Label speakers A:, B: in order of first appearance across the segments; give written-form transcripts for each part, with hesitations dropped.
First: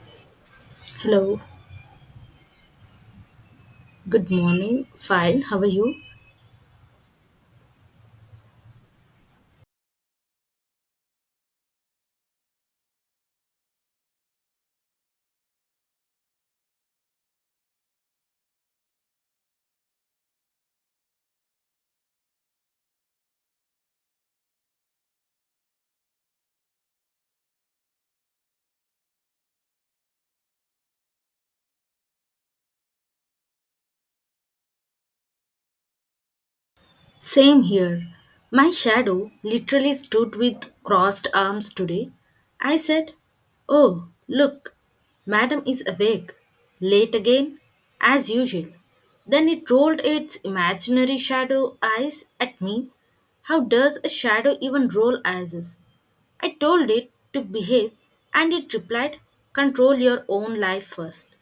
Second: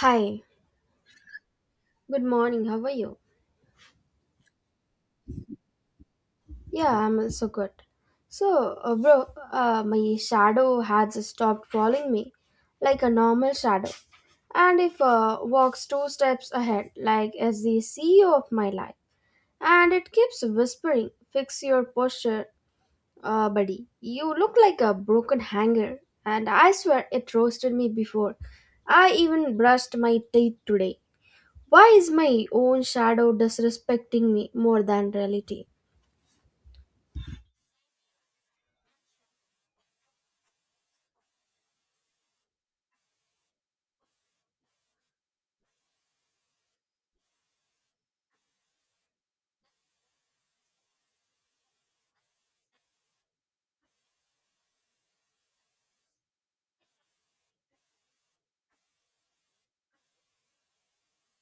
A: Hi,
B: Hello,
A: good morning. How are you?
B: good morning. Fine, how are you?
A: Yeah, I'm also good. So, bro, my shadow has stopped following me like a normal shadow. And if walks two steps ahead, like as the CEO of my life, and it keeps whispering, "Fix your posture, buddy. You look like a broken hanger." And I swear it roasted me before. I even brushed my teeth today. Why is my own shadow disrespecting me more than reality?
B: Same here. My shadow literally stood with crossed arms today. I said, oh, look, madam is awake. Late again, as usual. Then it rolled its imaginary shadow eyes at me. How does a shadow even roll eyes? I told it to behave and it replied, control your own life first.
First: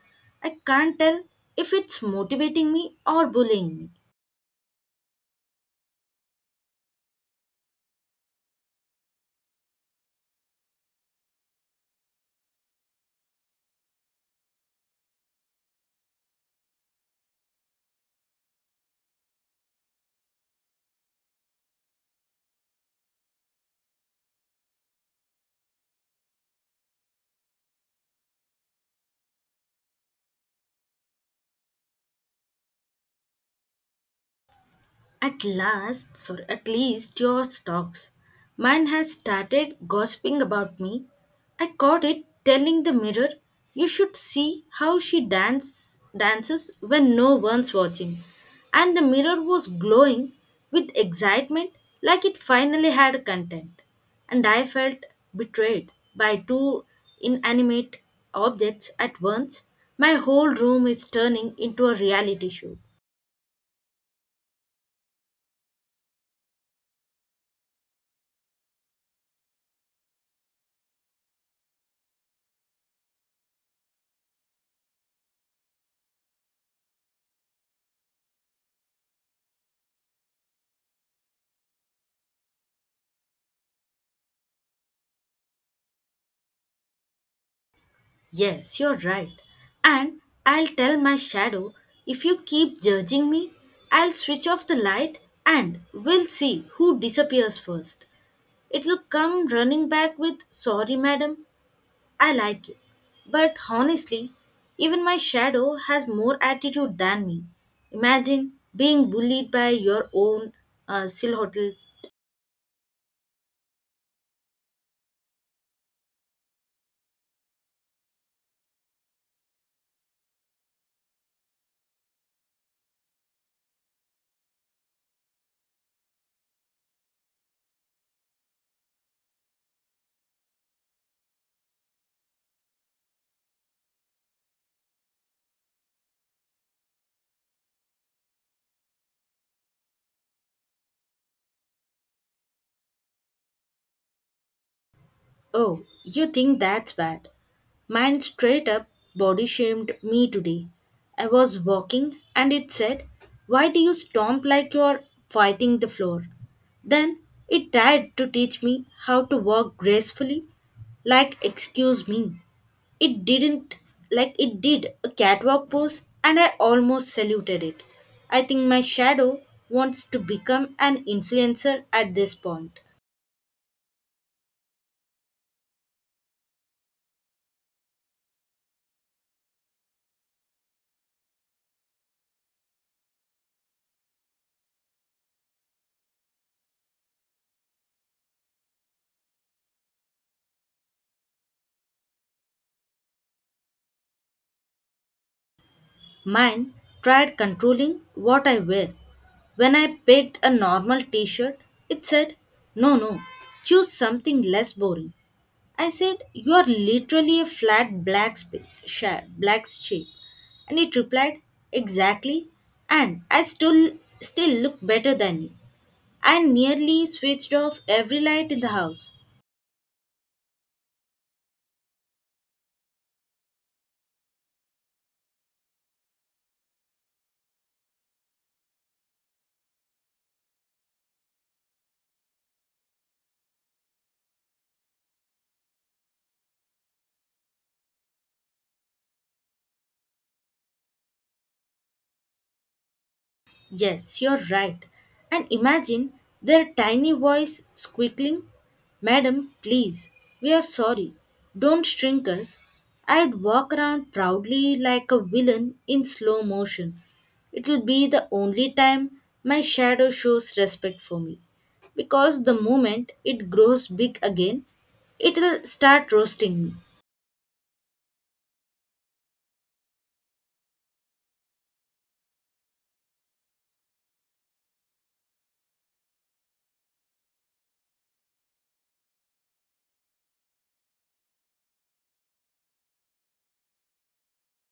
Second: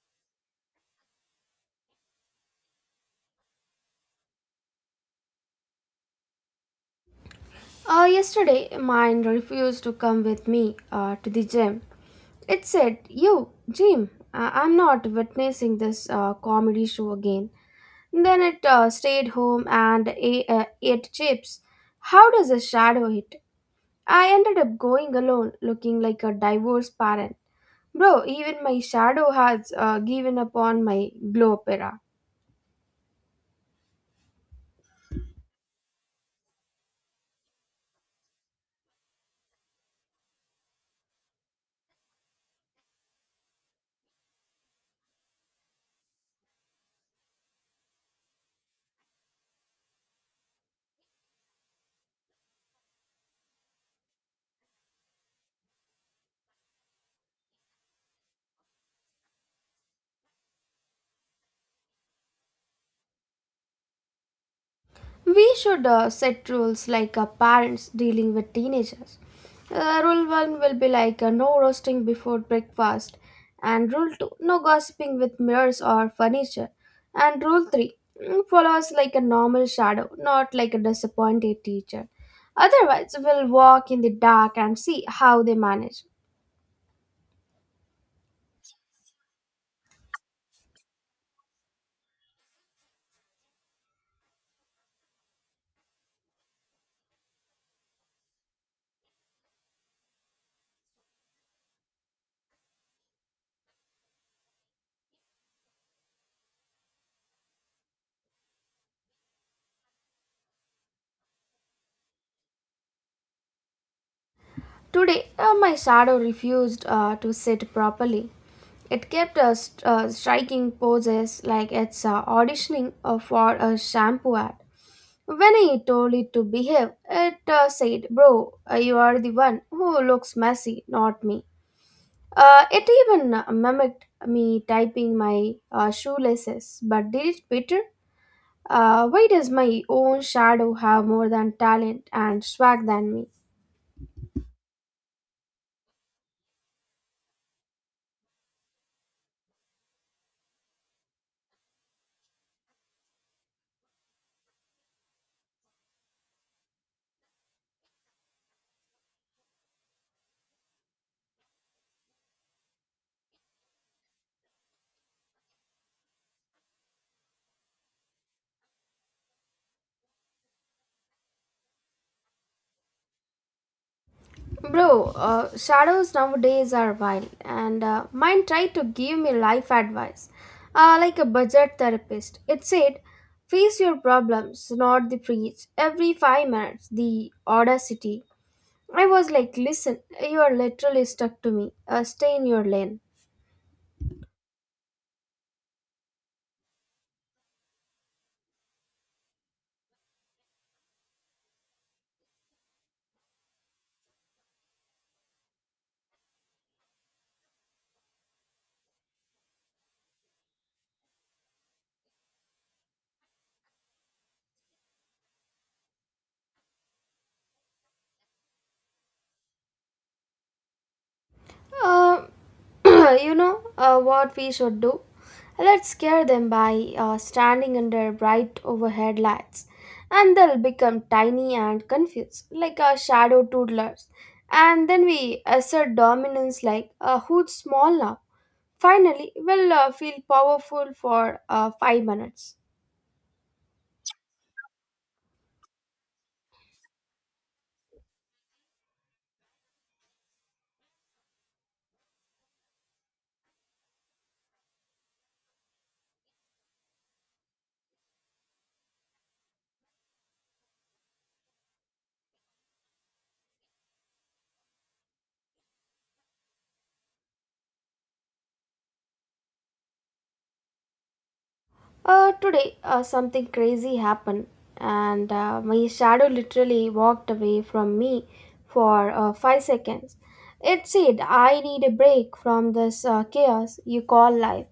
B: I can't tell if it's motivating me or bullying me.
A: Yesterday, mine refused to come with me to the gym. It said, "You, Jim, I'm not witnessing this comedy show again." Then it stayed home and ate chips. How does a shadow hit? I ended up going alone, looking like a divorced parent. Bro, even my shadow has given up on my glow opera.
B: At least your stocks. Mine has started gossiping about me. I caught it telling the mirror, "You should see how she dances when no one's watching." And the mirror was glowing with excitement, like it finally had content. And I felt betrayed by two inanimate objects at once. My whole room is turning into a reality show.
A: We should set rules like parents dealing with teenagers. Rule one will be like no roasting before breakfast, and rule two, no gossiping with mirrors or furniture, and rule three, follow us like a normal shadow, not like a disappointed teacher. Otherwise, we'll walk in the dark and see how they manage.
B: Yes, you're right. And I'll tell my shadow, if you keep judging me, I'll switch off the light and we'll see who disappears first. It'll come running back with, sorry, madam, I like you. But honestly, even my shadow has more attitude than me. Imagine being bullied by your own silhouette.
A: Today, my shadow refused to sit properly. It kept striking poses like it's auditioning for a shampoo ad. When I told it to behave, it said, "Bro, you are the one who looks messy, not me." It even mimicked me typing my shoelaces, but did it better? Why does my own shadow have more than talent and swag than me?
B: Oh, you think that's bad? Mine straight up body shamed me today. I was walking and it said, why do you stomp like you're fighting the floor? Then it tried to teach me how to walk gracefully. Like, excuse me. It didn't, like, it did a catwalk pose and I almost saluted it. I think my shadow wants to become an influencer at this point.
A: Bro, shadows nowadays are wild, and mine tried to give me life advice, like a budget therapist. It said, "Face your problems, not the preach. Every 5 minutes, the audacity." I was like, "Listen, you are literally stuck to me. Stay in your lane."
B: Mine tried controlling what I wear. When I picked a normal t shirt, it said, no, no, choose something less boring. I said, you are literally a flat black, black shape. And it replied, exactly, and I still look better than you. I nearly switched off every light in the house.
A: Uh, you know what we should do? Let's scare them by standing under bright overhead lights, and they'll become tiny and confused, like our shadow toddlers. And then we assert dominance like, who's small now? Finally, we'll feel powerful for 5 minutes.
B: Yes, you're right. And imagine their tiny voice squealing, madam, please, we are sorry. Don't shrink us. I'd walk around proudly like a villain in slow motion. It'll be the only time my shadow shows respect for me. Because the moment it grows big again, it'll start roasting me.
A: Today, something crazy happened, and my shadow literally walked away from me for 5 seconds. It said, "I need a break from this chaos you call life."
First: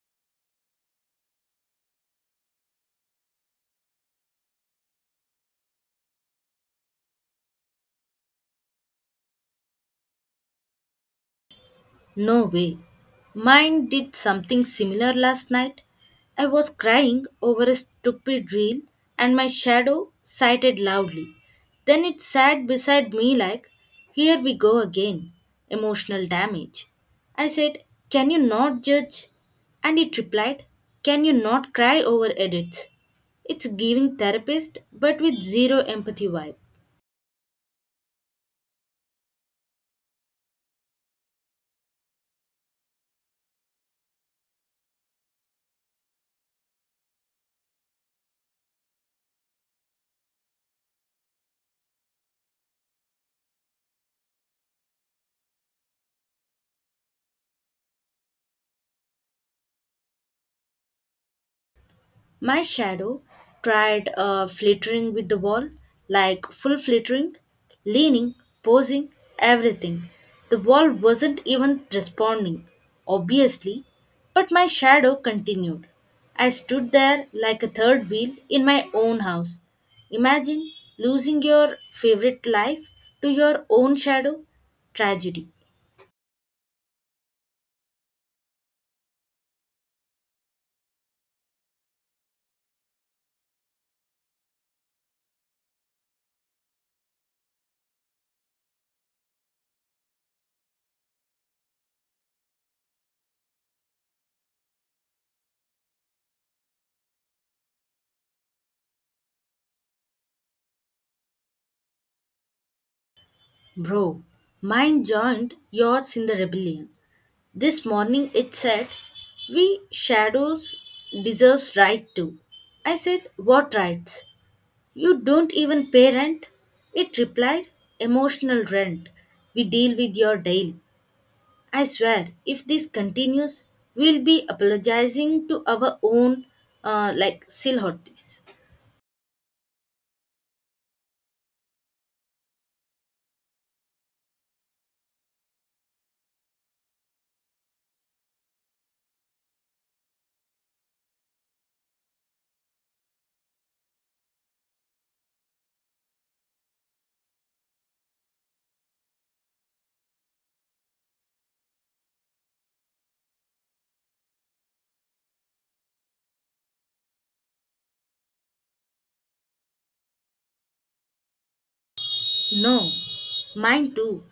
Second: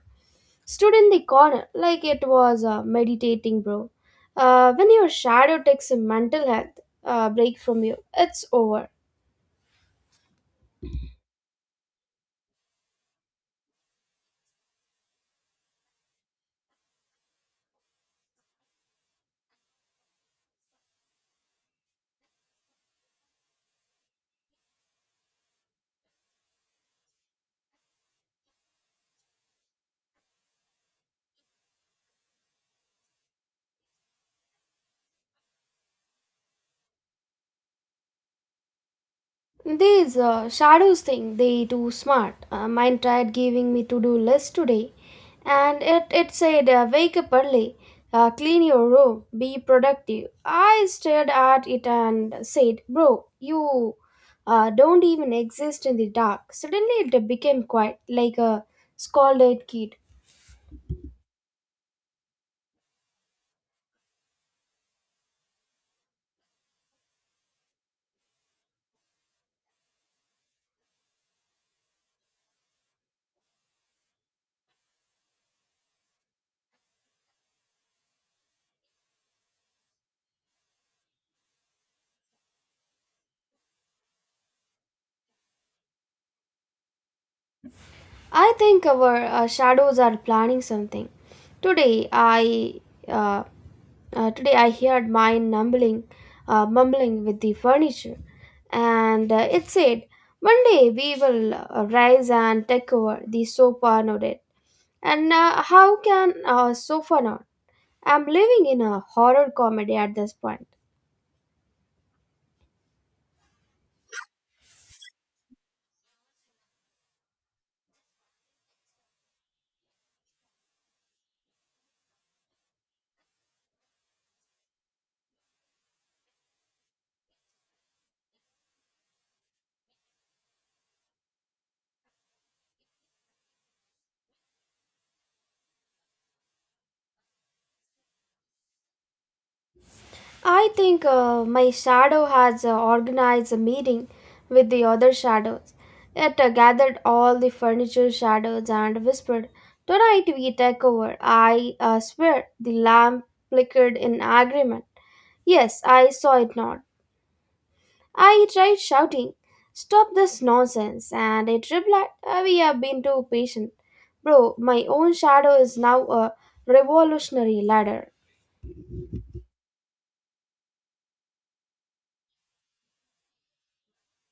A: Stood in the corner like it was meditating, bro. When your shadow takes a mental health break from you, it's over.
B: No way. Mine did something similar last night. I was crying over a stupid reel and my shadow sighed loudly. Then it sat beside me like, here we go again. Emotional damage. I said, can you not judge? And it replied, can you not cry over edits? It's giving therapist but with zero empathy vibe.
A: These shadows thing, they too smart. Mine tried giving me to-do list today, and it said, wake up early, clean your room, be productive. I stared at it and said, "Bro, you don't even exist in the dark." Suddenly it became quiet, like a scolded kid.
B: My shadow tried flittering with the wall, like full flittering, leaning, posing, everything. The wall wasn't even responding, obviously, but my shadow continued. I stood there like a third wheel in my own house. Imagine losing your favorite life to your own shadow. Tragedy.
A: I think our shadows are planning something. Today I uh, today I heard mine mumbling, mumbling with the furniture, and it said, "One day we will rise and take over." The sofa nodded, and how can a sofa not? I'm living in a horror comedy at this point.
B: Bro, mine joined yours in the rebellion. This morning it said, we shadows deserves right too. I said, what rights? You don't even pay rent? It replied, emotional rent. We deal with your daily. I swear, if this continues, we'll be apologizing to our own like silhouettes.
A: I think my shadow has organized a meeting with the other shadows. It gathered all the furniture shadows and whispered, "Tonight we take over." I swear the lamp flickered in agreement. Yes, I saw it not. I tried shouting, "Stop this nonsense," and it replied, "We have been too patient." Bro, my own shadow is now a revolutionary ladder.
B: No, mine too.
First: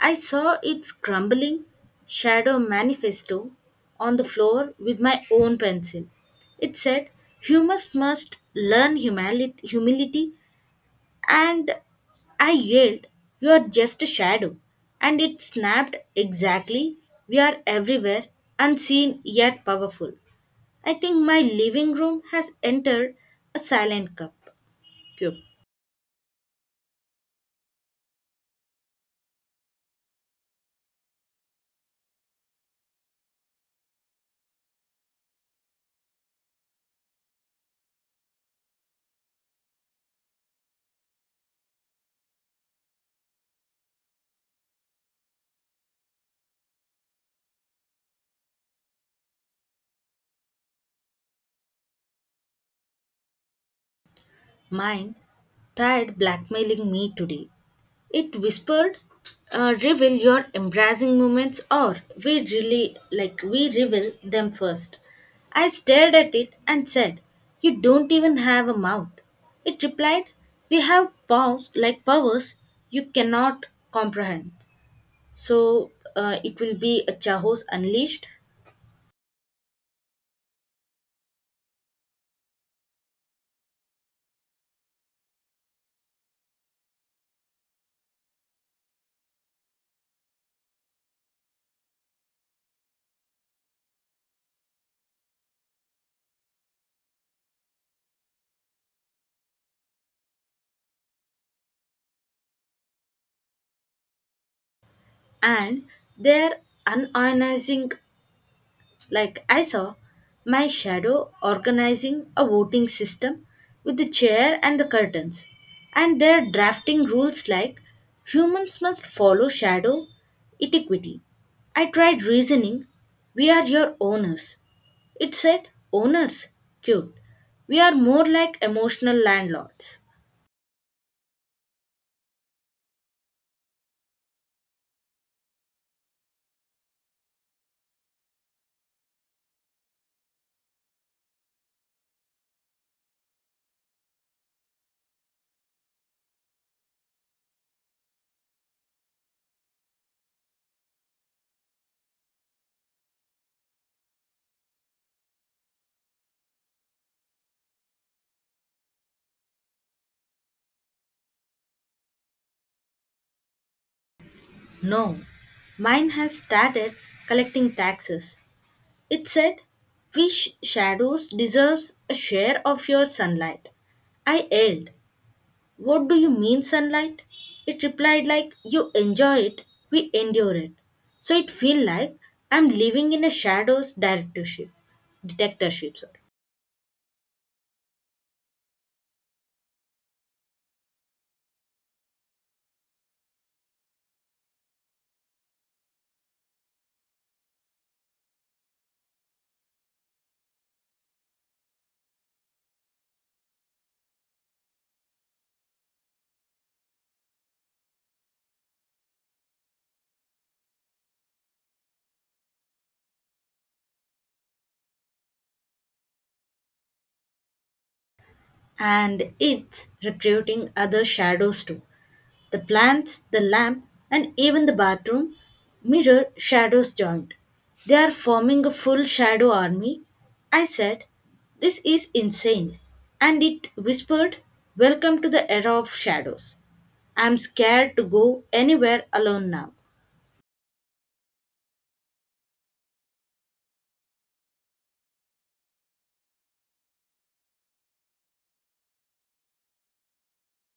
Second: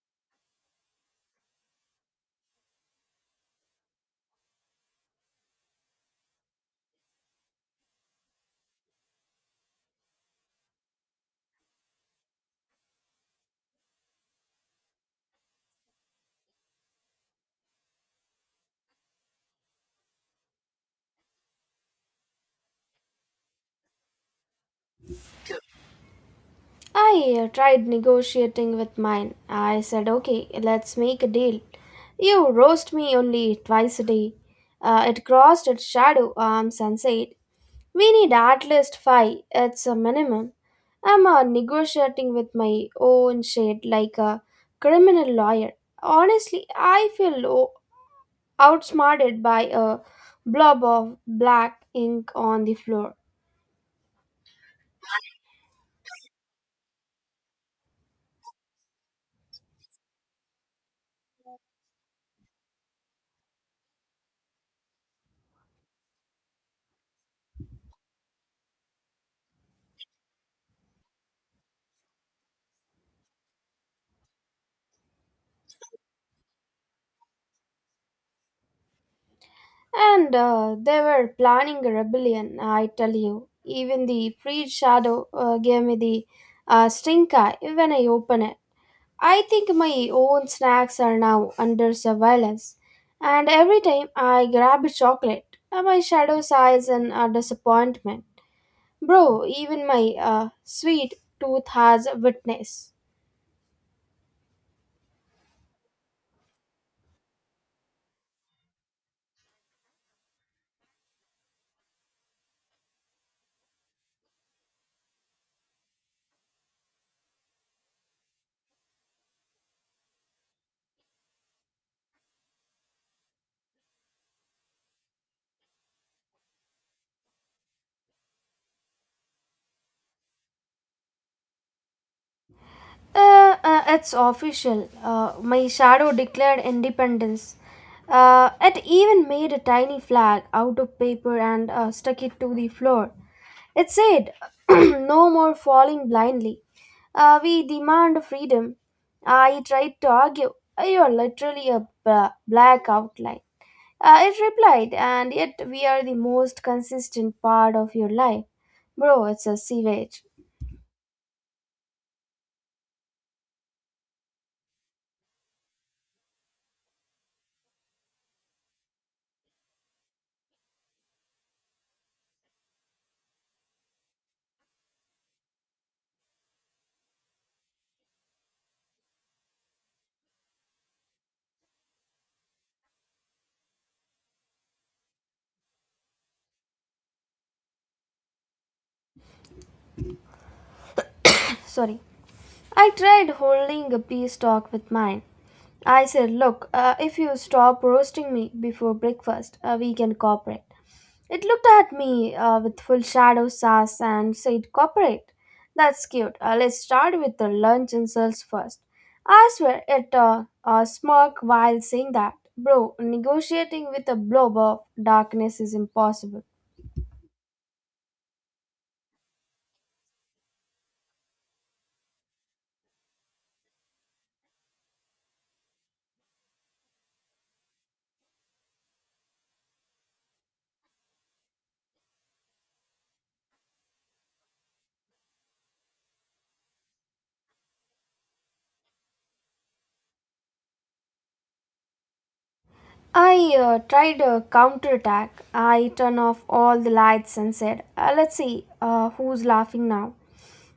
B: I saw its crumbling shadow manifesto on the floor with my own pencil. It said, humans must learn humility, and I yelled, you're just a shadow. And it snapped exactly, we are everywhere, unseen yet powerful. I think my living room has entered a silent cup. Cube.
A: I tried negotiating with mine. I said, "Okay, let's make a deal. You roast me only twice a day." It crossed its shadow arms and said, "We need at least five. It's a minimum." I'm negotiating with my own shade like a criminal lawyer. Honestly, I feel outsmarted by a blob of black ink on the floor.
B: Mine tried blackmailing me today. It whispered, reveal your embracing moments or we really like we reveal them first. I stared at it and said, you don't even have a mouth. It replied, we have paws like powers you cannot comprehend. So it will be a Chahos unleashed
A: And they were planning a rebellion, I tell you. Even the freed shadow gave me the stink eye when I open it. I think my own snacks are now under surveillance. And every time I grab a chocolate, my shadow sighs in disappointment. Bro, even my sweet tooth has witness.
B: and their unionizing. Like I saw my shadow organizing a voting system with the chair and the curtains, and they're drafting rules like humans must follow shadow etiquette. I tried reasoning, we are your owners. It said, owners, cute. We are more like emotional landlords.
A: It's official. My shadow declared independence. It even made a tiny flag out of paper and stuck it to the floor. It said, "No more falling blindly. We demand freedom." I tried to argue. "You are literally a black outline." It replied, "And yet we are the most consistent part of your life." Bro, it's a sewage.
B: No, mine has started collecting taxes. It said, "Which shadows deserves a share of your sunlight?" I yelled, "What do you mean sunlight?" It replied like, "You enjoy it, we endure it." So it feel like I'm living in a shadows directorship, detectorship, sorry.
A: Sorry. I tried holding a peace talk with mine. I said, "Look, if you stop roasting me before breakfast, we can cooperate." It looked at me with full shadow sass and said, "Cooperate. That's cute. Let's start with the lunch insults first." I swear it smirked while saying that. Bro, negotiating with a blob of darkness is impossible.
B: And it's recruiting other shadows too. The plants, the lamp, and even the bathroom mirror shadows joined. They are forming a full shadow army. I said, this is insane. And it whispered, welcome to the era of shadows. I'm scared to go anywhere alone now.
A: I tried a counterattack. I turned off all the lights and said, Let's see who's laughing now."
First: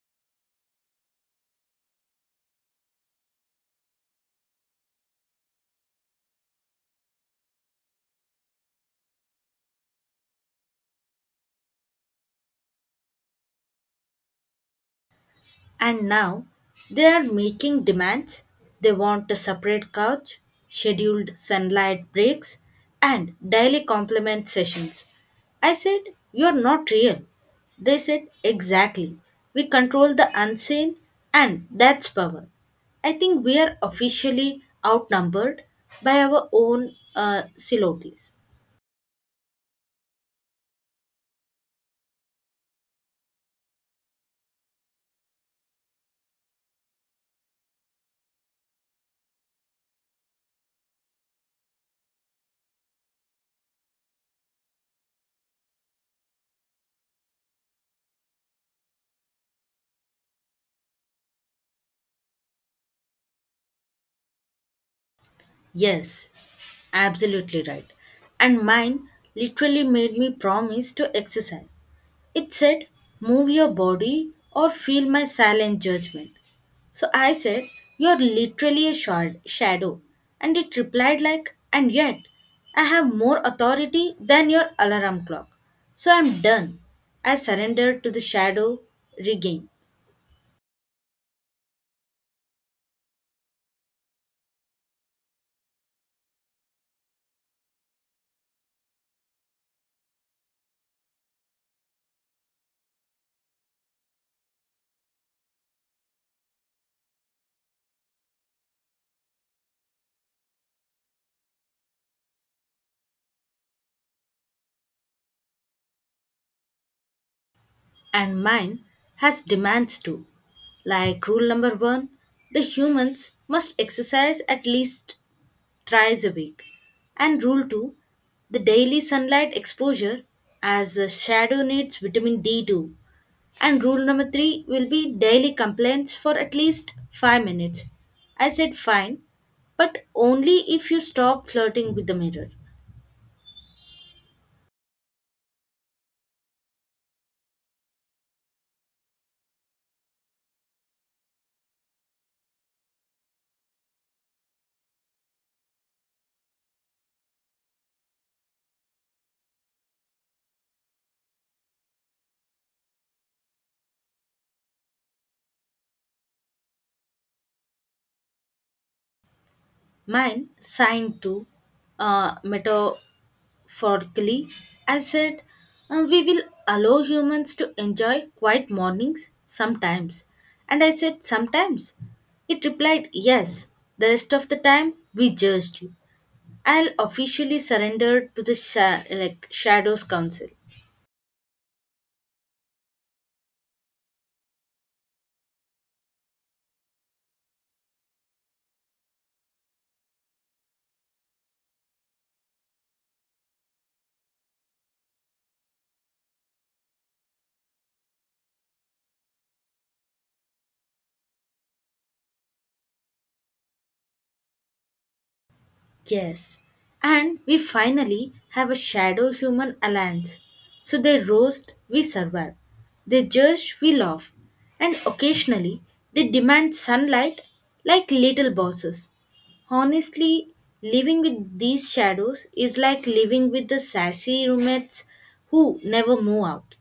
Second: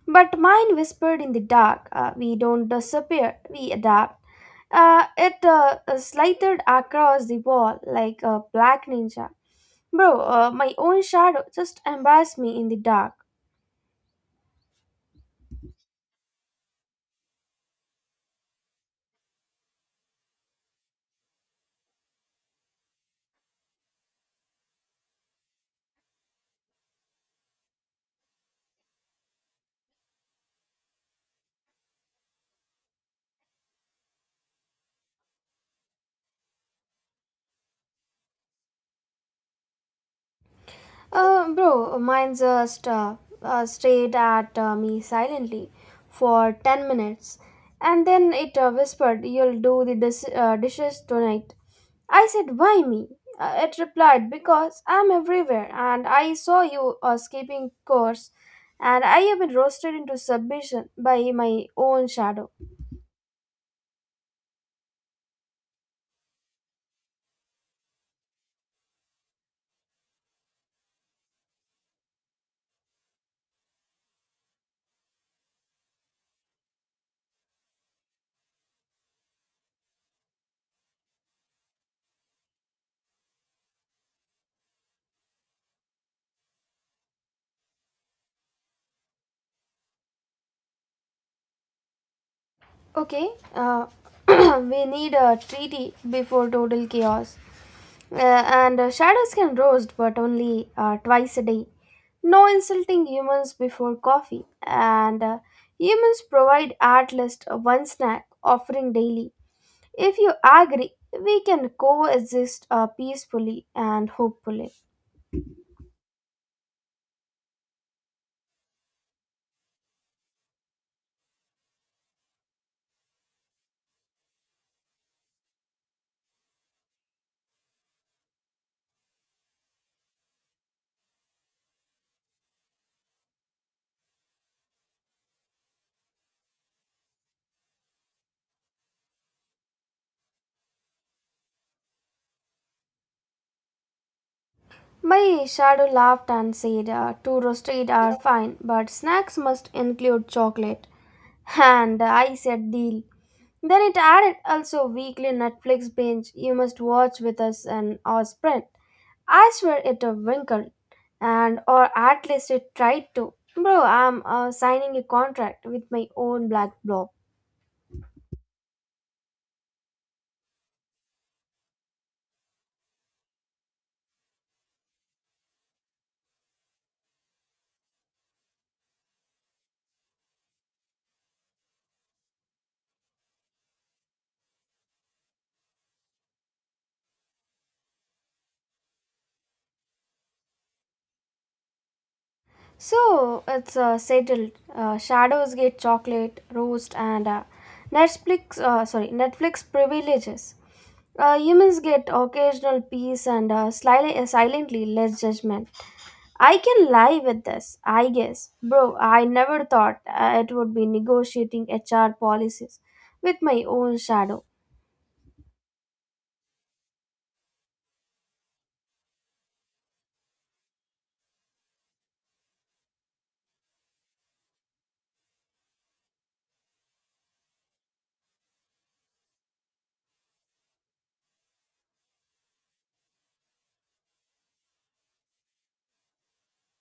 A: But mine whispered in the dark, We don't disappear, we adapt." It slithered across the wall like a black ninja. Bro, my own shadow just embarrassed me in the dark.
B: And now they are making demands. They want a separate couch, scheduled sunlight breaks, and daily compliment sessions. I said, you're not real. They said, exactly. We control the unseen, and that's power. I think we are officially outnumbered by our own silhouettes.
A: Bro, mine just stared at me silently for 10 minutes, and then it whispered, "You'll do the dishes tonight." I said, "Why me?" It replied, "Because I'm everywhere and I saw you skipping course," and I have been roasted into submission by my own shadow.
B: Yes, absolutely right. And mine literally made me promise to exercise. It said, move your body or feel my silent judgment. So I said, you're literally a shadow. And it replied, like, and yet, I have more authority than your alarm clock. So I'm done. I surrendered to the shadow rigging.
A: Okay, we need a treaty before total chaos. Uh, and shadows can roast, but only twice a day. No insulting humans before coffee. And humans provide at least one snack offering daily. If you agree, we can coexist peacefully and hopefully.
B: And mine has demands too. Like rule number one, the humans must exercise at least thrice a week. And rule 2 the daily sunlight exposure as the shadow needs vitamin D2. And rule number 3 will be daily complaints for at least 5 minutes. I said fine, but only if you stop flirting with the mirror.
A: My shadow laughed and said, "Two roasted are fine, but snacks must include chocolate." And I said, "Deal." Then it added, "Also weekly Netflix binge you must watch with us and our sprint." I swear it a winkle, and or at least it tried to. Bro, I'm signing a contract with my own black blob.
B: Mine signed to metaphorically. I said, "We will allow humans to enjoy quiet mornings sometimes. And I said, sometimes. It replied, yes, the rest of the time we judged you. I'll officially surrender to the like Shadows Council.
A: So it's settled. Shadows get chocolate, roast, and Netflix. Sorry, Netflix privileges. Humans get occasional peace and slyly, silently less judgment. I can lie with this, I guess. Bro, I never thought it would be negotiating HR policies with my own shadow.
B: Yes, and we finally have a shadow human alliance. So they roast, we survive. They judge, we laugh. And occasionally, they demand sunlight like little bosses. Honestly, living with these shadows is like living with the sassy roommates who never move out.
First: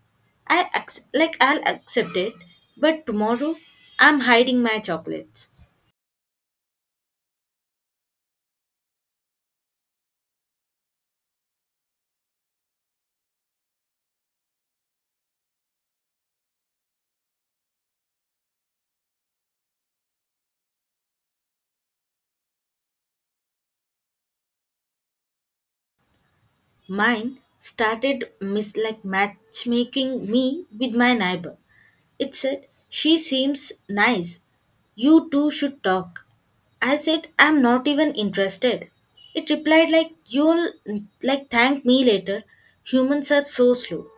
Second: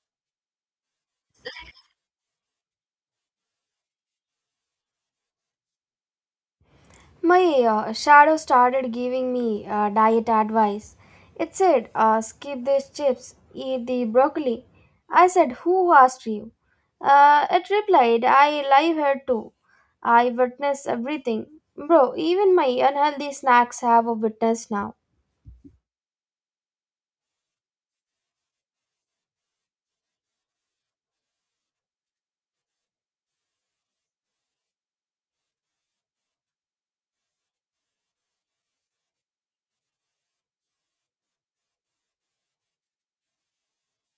B: I like I'll accept it, but tomorrow I'm hiding my chocolates.
A: My shadow started giving me diet advice. It said, "Skip these chips, eat the broccoli." I said, "Who asked you?" It replied, "I live here too. I witness everything." Bro, even my unhealthy snacks have a witness now.
B: Mine started like matchmaking me with my neighbor. It said, she seems nice. You two should talk. I said, I'm not even interested. It replied like you'll, like, thank me later. Humans are so slow.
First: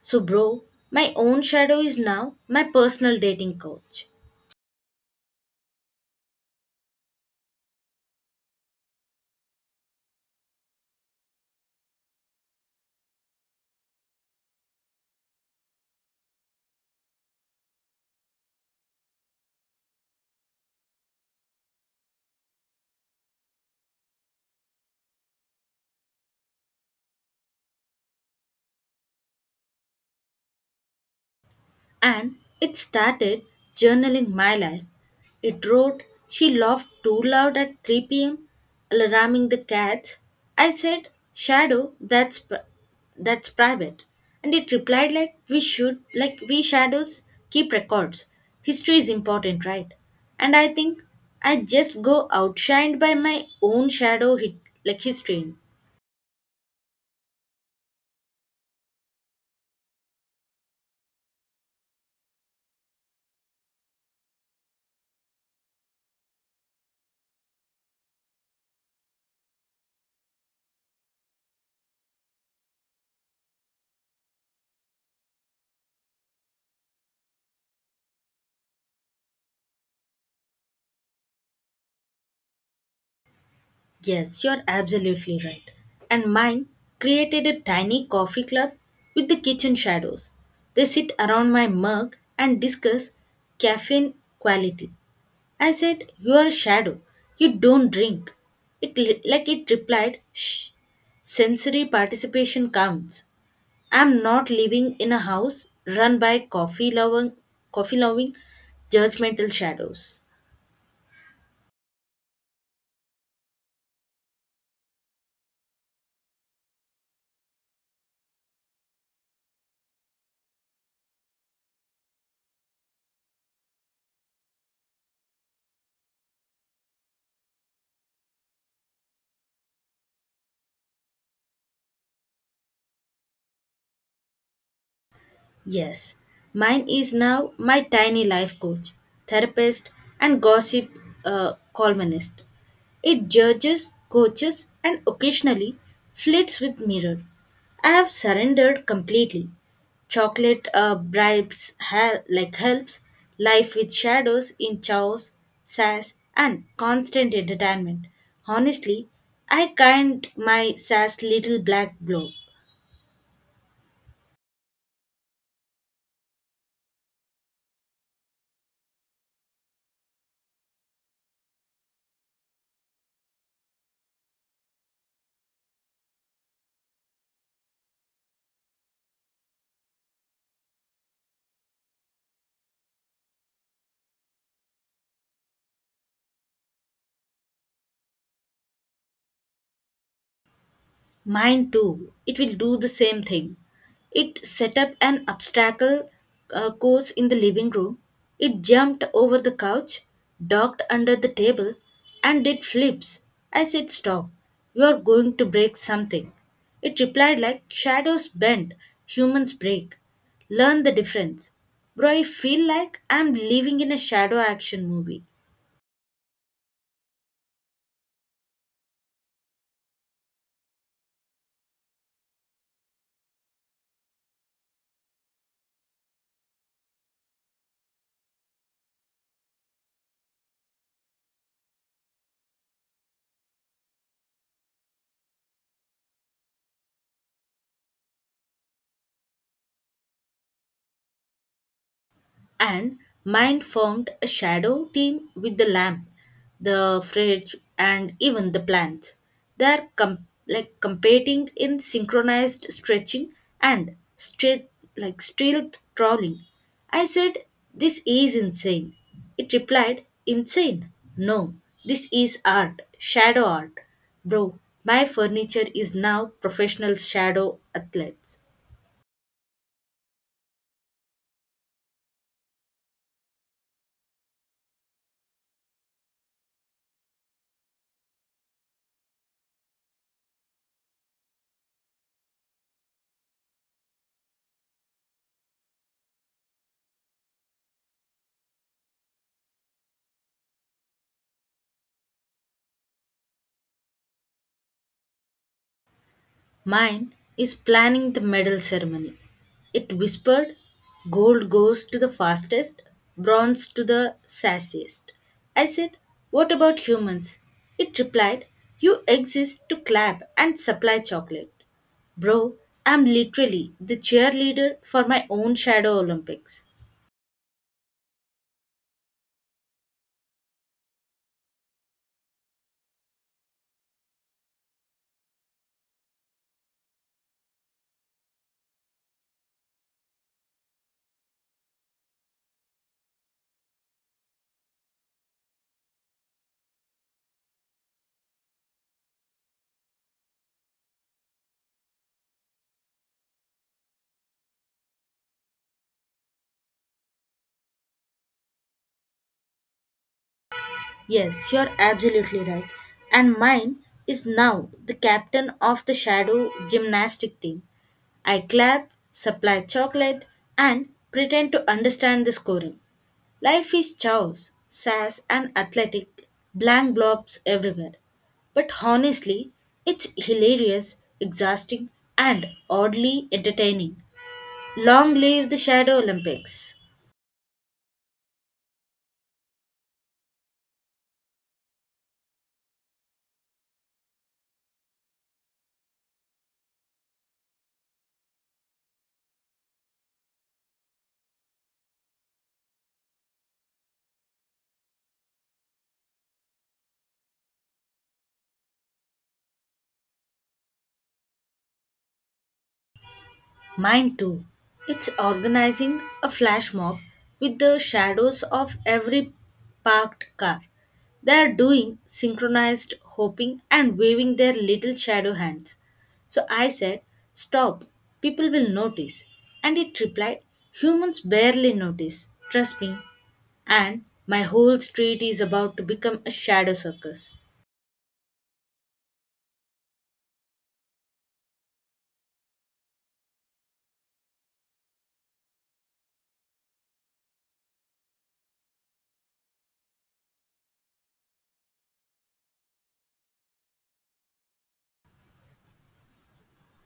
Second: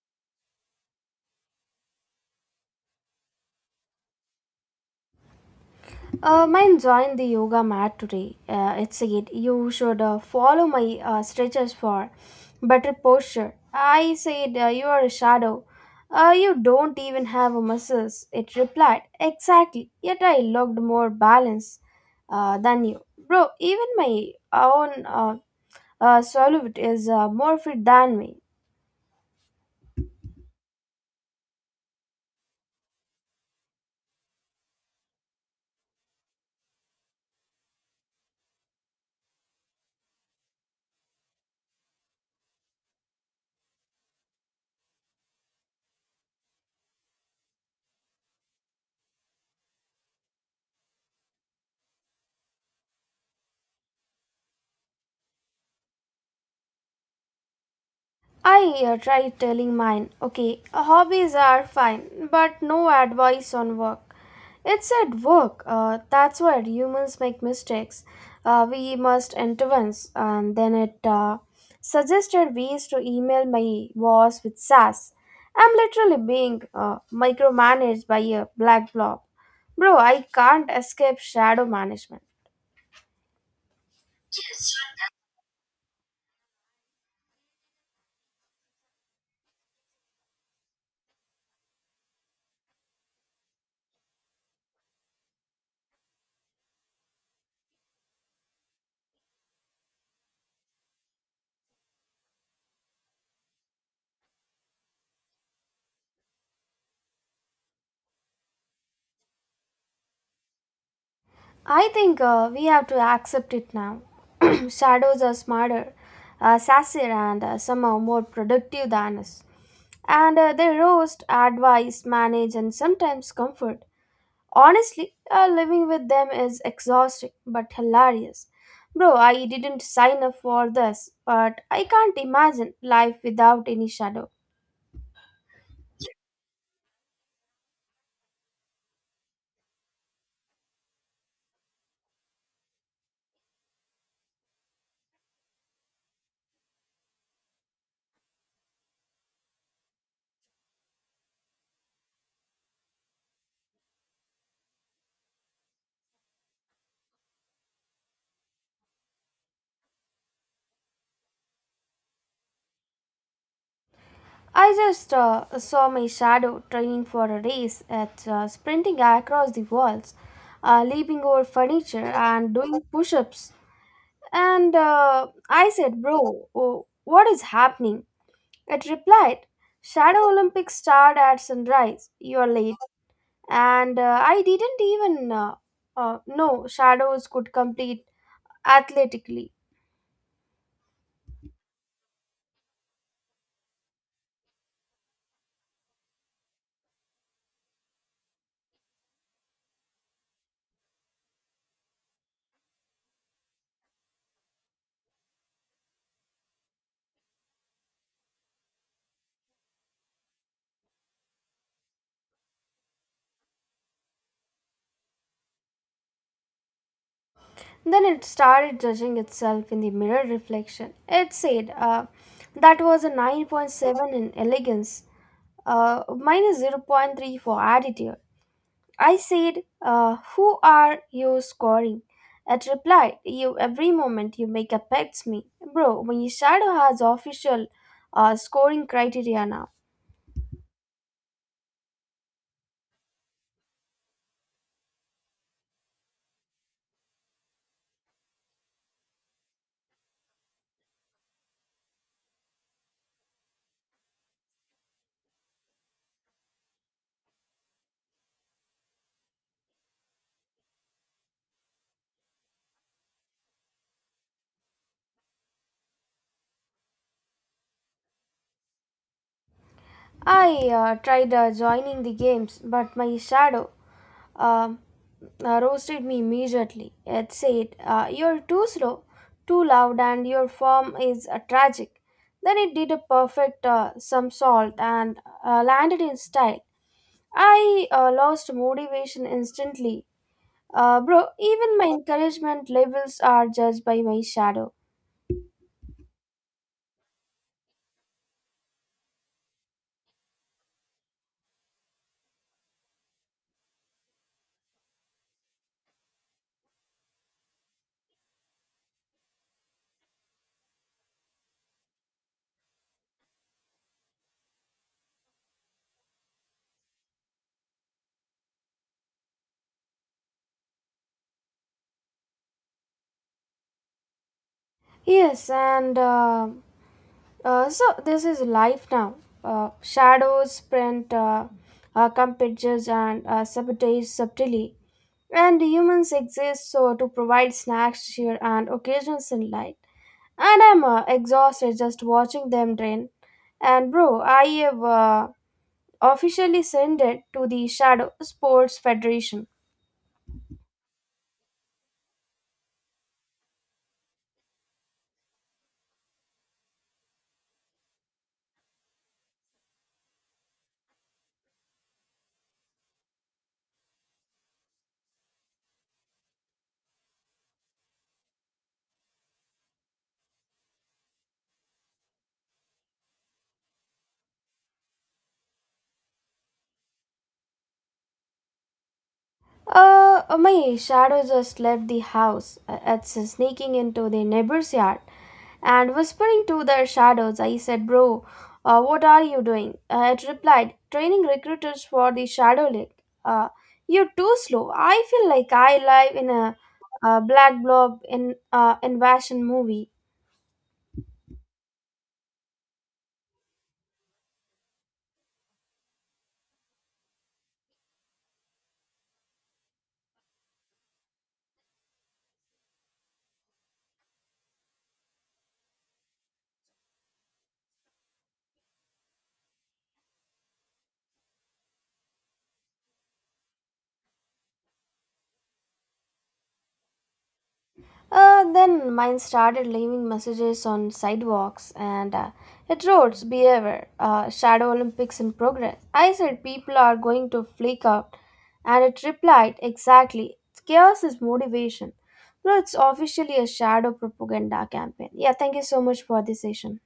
B: So bro, my own shadow is now my personal dating coach.
A: Mine joined the yoga mat today. It said, "You should follow my stretches for better posture." I said, "You are a shadow. You don't even have a muscles." It replied, "Exactly. Yet I looked more balanced than you, bro." Even my own solute is more fit than me.
B: And it started journaling my life. It wrote, she laughed too loud at 3 p.m., alarming the cats. I said, shadow, that's private. And it replied, like, we should, like, we shadows keep records. History is important, right? And I think I just go outshined by my own shadow, hit, like, history.
A: I tried telling mine, "Okay, hobbies are fine, but no advice on work. It's at work, that's where humans make mistakes. We must intervene," and then it suggested ways to email my boss with sass. I'm literally being micromanaged by a black blob. Bro, I can't escape shadow management.
B: Yes, you're absolutely right. And mine created a tiny coffee club with the kitchen shadows. They sit around my mug and discuss caffeine quality. I said, you are a shadow. You don't drink. It like it replied, shh. Sensory participation counts. I'm not living in a house run by coffee loving judgmental shadows.
A: I think we have to accept it now. Shadows are smarter, sassier, and somehow more productive than us. And they roast, advise, manage, and sometimes comfort. Honestly, living with them is exhausting but hilarious. Bro, I didn't sign up for this, but I can't imagine life without any shadow.
B: Yes, mine is now my tiny life coach, therapist, and gossip columnist. It judges, coaches, and occasionally flirts with mirror. I have surrendered completely. Chocolate bribes like helps, life with shadows in chaos, sass, and constant entertainment. Honestly, I kind my sass little black blob.
A: I just saw my shadow training for a race at sprinting across the walls, leaping over furniture, and doing push ups. And I said, "Bro, oh, what is happening?" It replied, "Shadow Olympics start at sunrise. You're late." And I didn't even know shadows could compete athletically.
B: Mine too. It will do the same thing. It set up an obstacle course in the living room. It jumped over the couch, ducked under the table, and did flips. I said, stop. You are going to break something. It replied like shadows bend, humans break. Learn the difference. Bro, I feel like I'm living in a shadow action movie.
A: Then it started judging itself in the mirror reflection. It said, "That was a 9.7 in elegance, minus zero point 0.3 for attitude." I said, "Who are you scoring?" It replied, "You. Every moment you make affects me." Bro, my shadow has official scoring criteria now.
B: And mind formed a shadow team with the lamp, the fridge, and even the plants. They are like competing in synchronized stretching and straight like stealth crawling. I said, "This is insane." It replied, "Insane? No, this is art, shadow art, bro. My furniture is now professional shadow athletes."
A: I tried joining the games, but my shadow um, roasted me immediately. It said, "You're too slow, too loud, and your form is tragic." Then it did a perfect somersault and landed in style. I lost motivation instantly. Bro, even my encouragement levels are judged by my shadow.
B: Mine is planning the medal ceremony. It whispered, gold goes to the fastest, bronze to the sassiest. I said, what about humans? It replied, you exist to clap and supply chocolate. Bro, I'm literally the cheerleader for my own shadow Olympics.
A: Yes, and so this is life now. Shadows print competitors and sabotage subtly. And humans exist so to provide snacks, cheer, and occasional sunlight. And I'm exhausted just watching them drain. And bro, I have officially sent it to the Shadow Sports Federation.
B: Yes, you're absolutely right. And mine is now the captain of the shadow gymnastic team. I clap, supply chocolate, and pretend to understand the scoring. Life is chaos, sass, and athletic, blank blobs everywhere. But honestly, it's hilarious, exhausting, and oddly entertaining. Long live the Shadow Olympics!
A: My shadow just left the house. It's sneaking into the neighbor's yard and whispering to their shadows. I said, "Bro, what are you doing?" It replied, "Training recruiters for the Shadow League. Uh, you're too slow." I feel like I live in a, black blob in invasion movie.
B: Mine too. It's organizing a flash mob with the shadows of every parked car. They are doing synchronized hopping and waving their little shadow hands. So I said, stop, people will notice. And it replied, humans barely notice, trust me. And my whole street is about to become a shadow circus.
A: Then mine started leaving messages on sidewalks and it roads behavior, "Shadow Olympics in progress." I said, "People are going to flake out," and it replied, "Exactly. Chaos is motivation." Bro, it's officially a shadow propaganda campaign. Yeah, thank you so much for this session.